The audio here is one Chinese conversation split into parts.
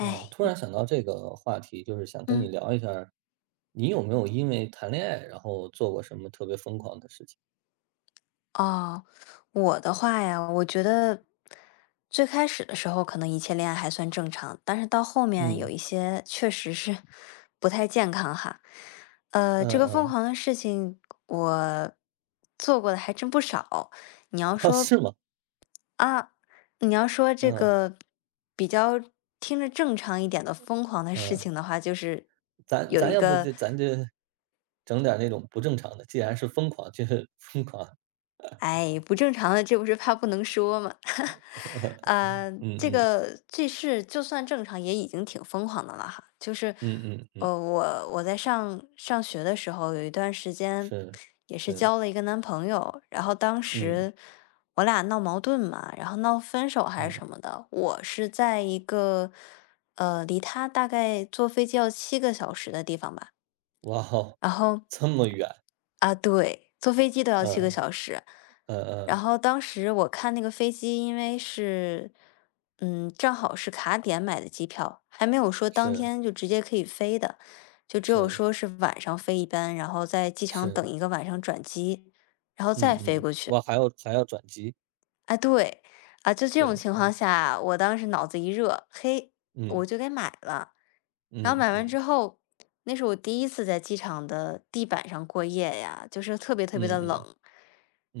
突然想到这个话题，就是想跟你嗯，聊一下儿。你有没有因为谈恋爱，然后做过什么特别疯狂的事情？哦，我的话呀，我觉得最开始的时候可能一切恋爱还算正常，但是到后面有嗯，一些确实是不太健康哈。嗯这个疯嗯，狂的事情我做过的还真不少。你要 哦，说是吗？啊，你要说这嗯个比较听着正常一点的疯狂的事嗯，情的话，就是咱有咱一要不个就咱就整点儿那种不正常的，既然是疯狂，就 是疯狂。哎，不正常的，这不是怕不能说吗？嗯嗯这事就算正常，也已经挺疯狂的了哈。就是，嗯嗯嗯，我在上学的时候，有一段时间是也是是，交了一个男朋友，然后当嗯时我俩闹矛盾嘛，然后闹分手还是嗯，什么的。我是在一个离他大概坐飞机要七个小时的地方吧，哇哦，然后。这么远。啊，对，坐飞机都要七个嗯小时。嗯然嗯，后当时我看那个飞机，因为是，正好是卡点买的机票，还没有说当是天就直接可以飞的，就只有是说是晚上飞一班，然后在机场等是，一个晚上转机，然后再嗯飞嗯，过去。哇，还要转机。啊，对，啊，就这种对，情况嗯下，我当时脑子一热，嘿，嗯我就给买了。然后嗯买完嗯之后，那是我第一次在机场的地板上过夜呀，就是特别特别的嗯嗯冷，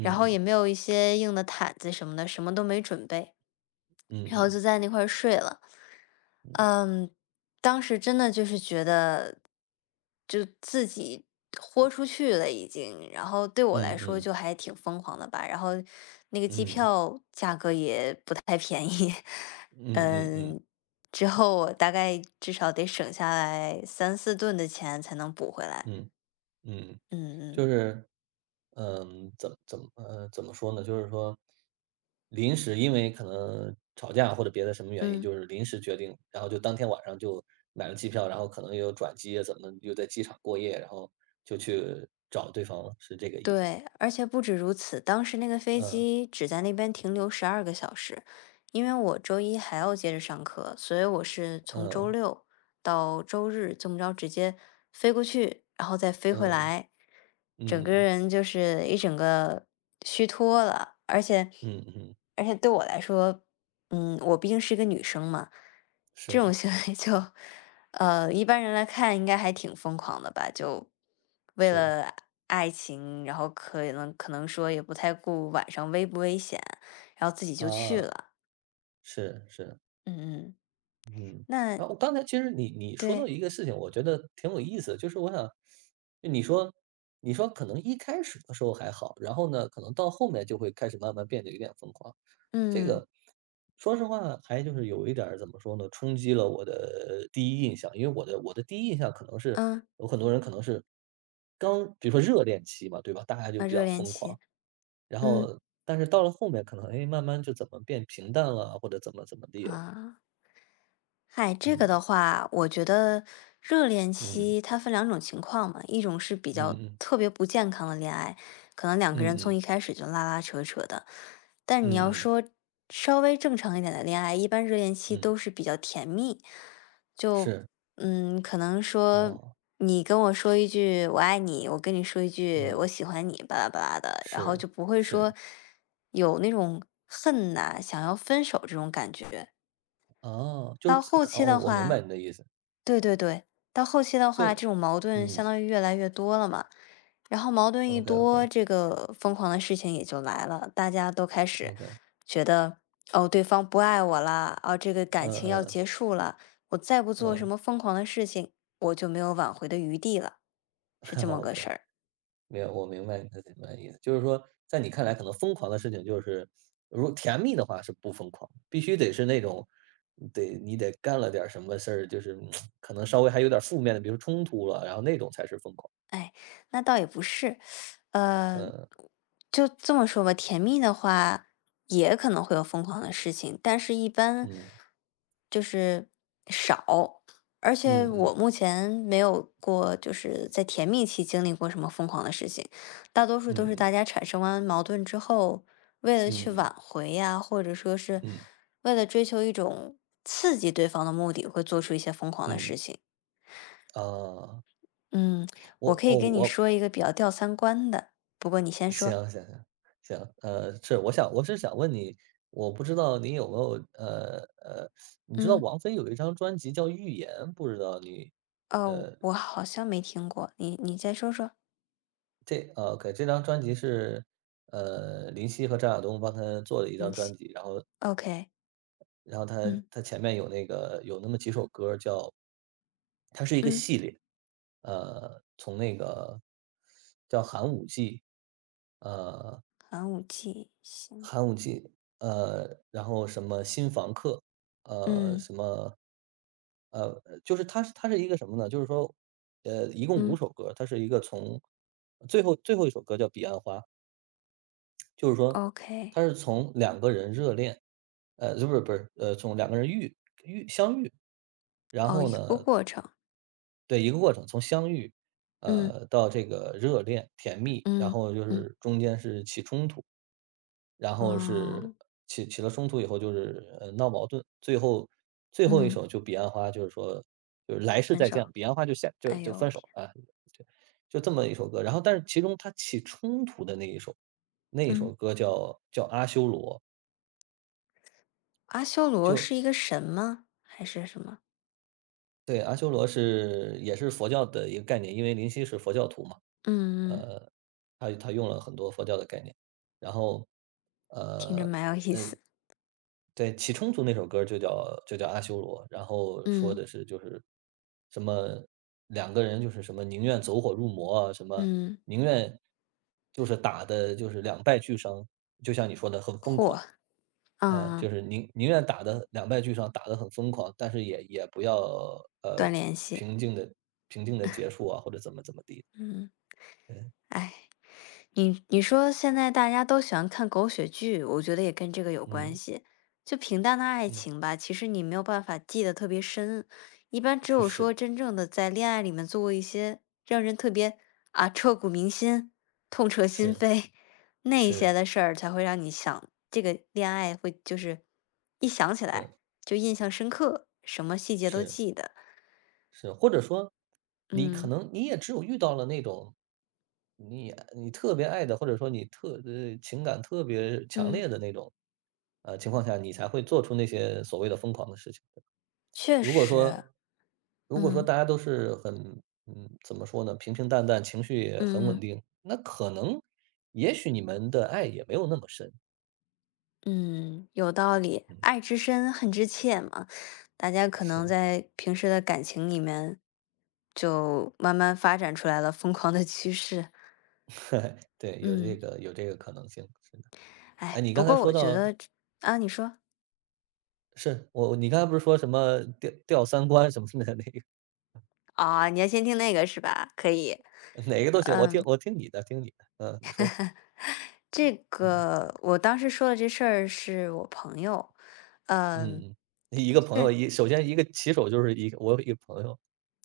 然后也没有一些硬的毯子什么的，什么都没准备，嗯然后嗯就在那块儿睡了。嗯，当时真的就是觉得，就自己豁出去了已经，然后对我来说嗯就还挺疯狂的吧。然后那个机嗯嗯票价格也不太便宜，嗯嗯嗯，之后我大概至少得省下来三四顿的钱才能补回来。嗯嗯，嗯就嗯是，嗯，怎么说呢？就是说，临时因为可能吵架或者别的什么原因，嗯。就是临时决定，然后就当天晚上就买了机票，然后可能又转机啊怎么又在机场过夜，然后就去找对方了，是这个意思吧？对，而且不止如此，当时那个飞嗯机只在那边停留12个小时，因为我周一还要接着上课，所以我是从周嗯六到周日这么着直接飞过去，然后再飞回嗯来，整个嗯人就是一整个虚脱了，而且嗯嗯，嗯而且对我来说，我毕竟是一个女生嘛，这种是行为 就一般人来看应该还挺疯狂的吧，就为是了爱情，然后可能说也不太顾晚上危不危险，然后自己就去啊，了。是是。嗯嗯，嗯，那然后刚才其实你说到对，一个事情，我觉得挺有意思的就是我想，就你说可能一开始的时候还好，然后呢，可能到后面就会开始慢慢变得有点疯狂。这嗯个说实话，还就是有一点儿怎么说呢，冲击了我的第一印象，因为我的第一印象可能是嗯有很多人可能是刚比如说热恋期嘛，对吧？大家就啊，比热较恋疯期，狂，然嗯后但是到了后面可能哎，慢慢就怎么变平淡了，或者怎么怎么地了。啊。嗨，这个嗯的话，我觉得热恋嗯。期它分两种情况嘛，一种是比较嗯嗯。特别不健康的恋爱，可能两个嗯人从嗯一开始就拉拉扯扯的。但你要嗯嗯说稍微正常一点的恋爱，一般热恋期嗯，都是比较甜蜜，就是，可能说哦，你跟我说一句“我爱你”，我跟你说一句“我嗯，喜欢你”，巴拉巴拉的，然后是就不会说是，有那种恨呐、想要分手这种感觉。哦，就到是自后哦，期的我明话，白你的意思。对对对，到后期的就话，这种矛盾相嗯当于越来越多了嘛。然后矛盾一，OK OK 多，这个疯狂的事情也就来了，大家都开始 OK，觉得，哦，对方不爱我了，哦，这个感嗯情要嗯结束了，我再不做什嗯 么疯狂的事情，我就没有挽回的余地了，是这 么个，OK，好事儿。没有，我明白你的意思，就是说，在你看来，可能疯狂的事情就是，如果甜蜜的话是不疯狂，必须得是那种，得你得干了点儿什么事儿，就是嗯可能稍微还有点儿负面的，比如冲突了，然后那种才是疯狂。哎，那倒也不是，呃，就这么说吧，甜蜜的话也可能会有疯狂的事情，但是一般嗯就是少，而且嗯嗯我嗯目前没有过就是在甜蜜期经历过什么疯狂的事情，大多数都是嗯大家产生完矛盾之后，为了去嗯挽回呀，或者说是嗯。为了追求一种刺激对方的目的，会做出一些疯狂的嗯，事情。啊，嗯，我我可以哦，跟你我说一个比较吊三观的，不过你先行说。行行行，呃，是，我想问你，我不知道你有没有，你知道嗯，王菲有一张专辑叫《预言》，不知道你哦，我好像没听过，你再说说。这张专辑是，呃，林夕和张亚东帮他做的一你张专先 辑。然后 OK，然后他嗯他前面有那么几首歌儿叫，它是一个嗯，系列。呃，从那个叫寒武纪，呃，寒武纪行，动机，呃，然后什么新房客，呃，嗯什么，呃，就是它是一个什么呢？就是说，呃，一共五嗯首歌，它是一个从最后一首歌叫《彼岸花》。就是说，，OK，他是从两个人热恋，呃，不是不是，呃，从两个人相遇，然哦，后一个呢过程，对，一个过程，从相遇，嗯呃，到这个热恋、甜蜜，然嗯后就嗯是中间是起冲突。然后是哦，起了冲突以后就是呃闹矛盾。最后一嗯，首就《彼岸花》，就是说就是来世分再手。见，《彼岸花》就下就哎就呦我分手天，了啊，就就这么一首歌。然后但是其中它起冲突的那一首，那嗯，首歌叫《阿修罗》。阿修罗是一个神吗？还是什么？对，《阿修罗》是也是佛教的一个概念，因为林夕是佛教徒嘛，嗯嗯，呃，他用了很多佛教的概念。然后，听着呃，蛮有意思。对，《起冲突》那首歌就叫《阿修罗》，然后说嗯的是就是什么两个人就是什么宁愿走火入魔啊，什么嗯，宁愿就是打的就是两败俱伤，就像你说的很疯狂。嚯，嗯，呃，就是宁愿打的两败俱伤，打得很疯狂，但是也不要呃断联系，平静的平静的结束啊，或者怎么怎么地。嗯。对，哎，你说现在大家都喜欢看狗血剧，我觉得也跟这个有关嗯系。就平淡的爱嗯，情吧，其实你没有办法记得特别深，一般只这有说是真正的在恋爱里面做过一些让人特别啊彻骨铭心、痛彻心是扉那一些是的事儿，才会让你想这个恋爱会就是一想起来是就印象深刻，什么细节都是记得。是，或者说你可嗯能你只有遇到了那种你特别爱的，或者说情感特别强嗯，烈的那种呃情况下，你才会做出那些所谓的疯狂的事情。确如果实，说如果说大家都是很嗯，怎么说呢，平平淡淡，情绪也很嗯嗯稳嗯。定，那可能也许你们的爱也没有那么深。嗯，有道理，嗯，爱之深，恨之切嘛。大家可能是，在平时的感情里面，就慢慢发展出来了疯狂的趋势。对，有这嗯，个有这个可能性，是的。哎，哎，你不刚才过说我觉到得啊，你说是，你刚才不是说什么掉三观什么的 那个，啊，你要先听那个是吧？可以。哪个都行，我听你的，听你的，嗯，你说，这嗯个我当时说的这事儿是我朋友，嗯，嗯嗯，一个朋友，首先一个起手就是一个我有一个朋友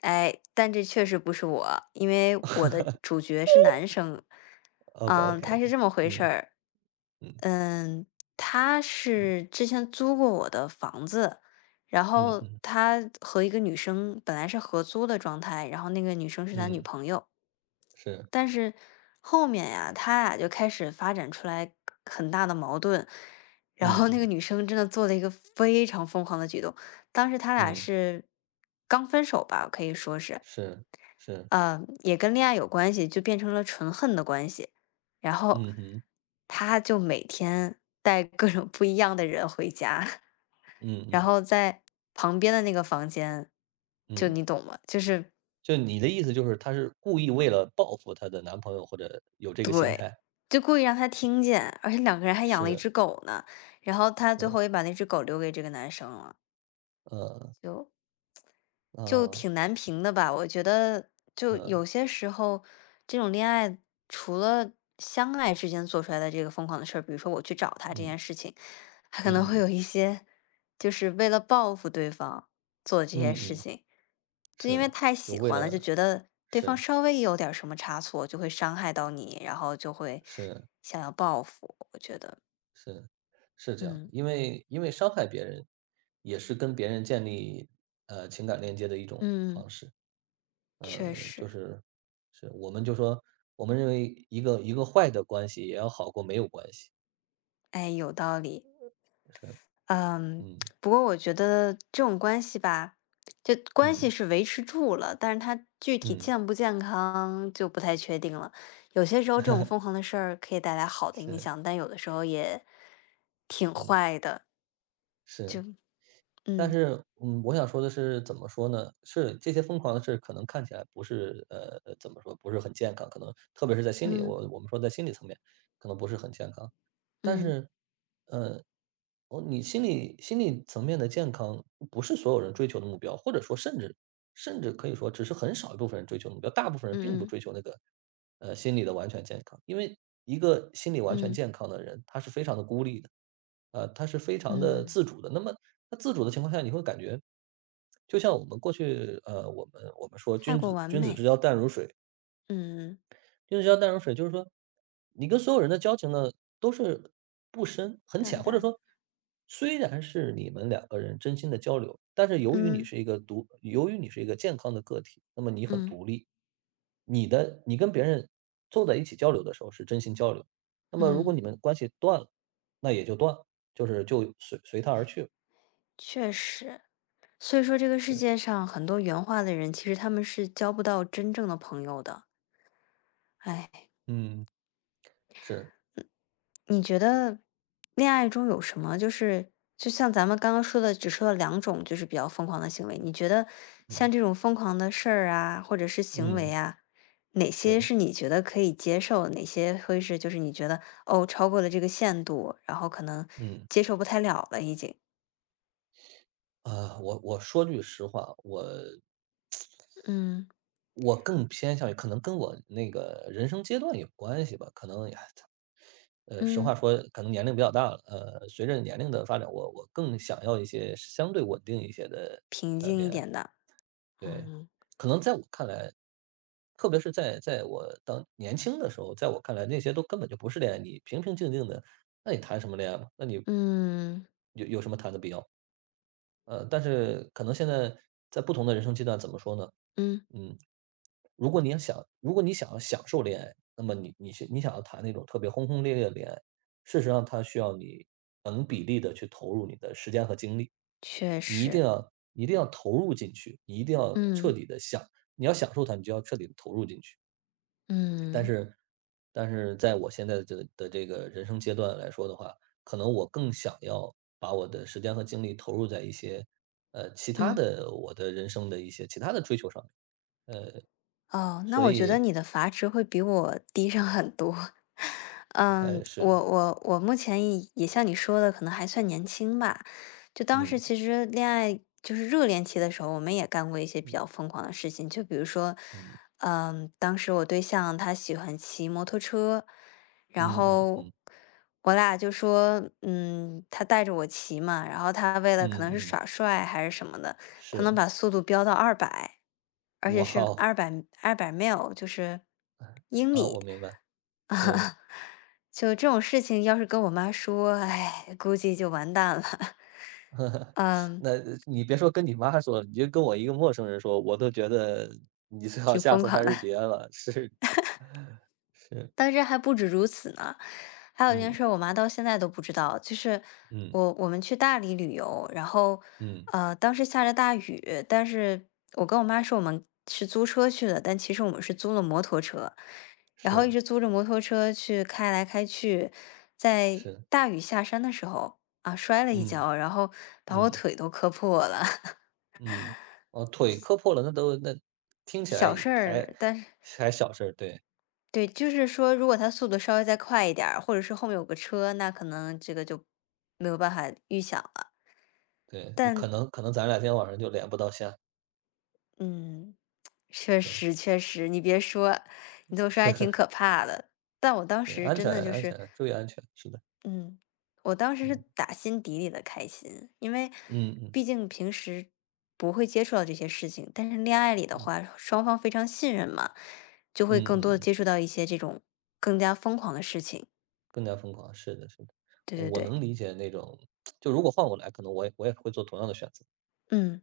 哎，但这确实不是我，因为我的主角是男生。，OK OK 他是 OK，这么回事嗯儿。嗯嗯，他是之前租过我的房子，然嗯后嗯他和一个女生本来是合租的状态，然后那个女生是他女嗯，朋友。是。但是后面呀，他俩就开始发展出来很大的矛盾，然嗯后那个嗯女生真的做了一个非常疯狂的举动。当时他俩嗯，是刚分手吧，可以说是，是是，也跟恋爱有关系，就变成了纯恨的关系。然后嗯哼，他就每天带各种不一样的人回家，嗯然嗯后在旁边的那个房间，就嗯，你懂吗？就是就你的意思就是她是故意为了报复她的男朋友，或者有这个心对，态，就故意让他听见，而且两个人还养了一是只狗呢。然后他最是，后也把那只狗留给这个男生了，呃就就呃挺难评的吧。我觉得就呃，有些时候，这种恋爱除了相爱之间做出来的这个疯狂的事儿，比如说我去找他这嗯件事情，他可嗯能会嗯有一些就是为了报复对方做的这些嗯事嗯，情，就因为是，太就喜为欢了，就了觉得对方是稍微有点儿什么差错就会伤害到你，然后就会是想要报复。我觉得，是是这样，嗯因为伤害别人也是跟别人建立呃情感链接的一种嗯，嗯方式。确呃，实，我们就说，我们认为一个坏的关系也要好过没有关系。哎，有道理。是，嗯，嗯不过我觉得这种关系吧，就关系嗯是维持住了，但是它具体嗯，健不健康就不太确定了。有些时候这种疯狂的事儿可以带来好的影是，响，但有的时候也挺嗯坏的。就是。但嗯是，嗯，我想说的是怎么说呢？是这些疯狂的事可能看起来不是，呃，怎么说，不是很健康，可能特别是在心理，嗯我们说在心理层面可能不是很健康。但嗯是，呃，哦，你心理层面的健康不是所有人追求的目标，或者说甚至可以说只是很少一部分人追求的目标，大部分人并不嗯嗯追求那个，呃，心理的完全健康。因为一个心理完全嗯健康的人，他是非常的孤立的，呃，他是非常的嗯，自主的。那么那自主的情况下，你会感觉，就像我们过去，呃，我们说太君过子完君子之美，交淡如水，嗯，君子之交淡如水，就是说，你跟所有人的交情呢都是不深很淡浅，或者淡，说，虽然是你们两个人真心的交流，但是嗯由于你是一个健康的个体，那么你很嗯独立，你跟别人坐在一起交流的时候是真心交流。那么如果嗯，你们关系断了，那也就断了，就是就随他而去了。确实。所以说，这个世是，界上很多圆滑的人，其实他们是交不到真正的朋友的。哎，嗯。是，你觉得恋爱中有什么就像咱们刚刚说的，只说了两种就是比较疯狂的行为，你觉得像嗯这种疯狂的事儿啊，或者是行为嗯，啊，哪些是，是你觉得可以接受，哪些会是就是你觉得哦超过了这个限度，然后可能嗯接受不太了了已经？啊，我说句实话，我嗯我更偏向于可能跟我那个人生阶段有关系吧，可能呀，呃，实话嗯，说，可能年龄比较大了，呃，随着年龄的发展，我更想要一些相对稳定一些的平呃静一恋爱。点的，对，嗯可能在我看来，特别是在我当年轻的时候，在我看来那些都根本就不是恋爱，你平平静静的，那你谈什么恋爱嘛？那你嗯有什么谈的必要？呃，但是可能现在在不同的人生阶段，怎么说呢？嗯，嗯，如果你想要享受恋爱，那么你想要谈那种特别轰轰烈烈的恋爱。事实上它需要你等比例的去投入你的时间和精力，确实，你一定要投入进去。嗯你要享受它，你就要彻底的投入进去。但嗯是但是在我现在的这个人生阶段来说的话，可能我更想要把我的时间和精力投入在一些，呃，其他嗯。的我的人生的一些其他的追求上面。呃，哦，那所我觉得以，你的阀值会比我低上很多。嗯，哎，是我的，我我目前也像你说的，可能还算年轻吧。就当时嗯其实恋爱就是热恋期的时候，我们也干过一些比嗯较疯狂的事情，就比如说，嗯当时我对象他喜欢骑摩托车，然嗯嗯后嗯我俩就说，他带着我骑嘛，然后他为了可嗯能是嗯，耍帅还是什么的。它能是，把速度飙到二百，而且哇是哦，二百 mile，就是英啊，里。我明白，是。就这种事情要是跟我妈说，哎，估计就完蛋了，嗯，那你别说跟你妈说，你就跟我一个陌生人说，我都觉得你最好挺下疯次狂还的。是别了，是是，但是还不止如此呢，还有一件嗯。事儿我妈到现在都不知道，就是嗯我们去大理旅游，然后嗯，当时下着大雨，但是我跟我妈说我们是租车去的，但其实我们是租了摩托车，然后一是直租着摩托车去开来开去，在是，大雨下山的时候啊摔了一嗯跤，然后把我嗯腿都磕破了，嗯，哦，腿磕破了，那听 起来小事还儿，但是小事儿，对对，就是说，如果他速度稍微再快一点儿，或者是后面有个车，那可能这个就没有办法预想了。对，可但能可能咱俩今天晚上就连不到线，嗯，确是，实确实，你别说，你这么说还挺可怕的。但我当对，时安真全的就安是，全，注意安全，是的，嗯，我当时是嗯打心底里的开心，因为嗯嗯毕竟平时不会接触到这些事情，但是恋爱里的话，嗯双方非常信任嘛，就会嗯更多的嗯，接触到一些这种更加疯狂的事情。更加疯狂，是的是的，对对我对，能理解那种，就如果换我来，可能我也会做同样的选择。嗯。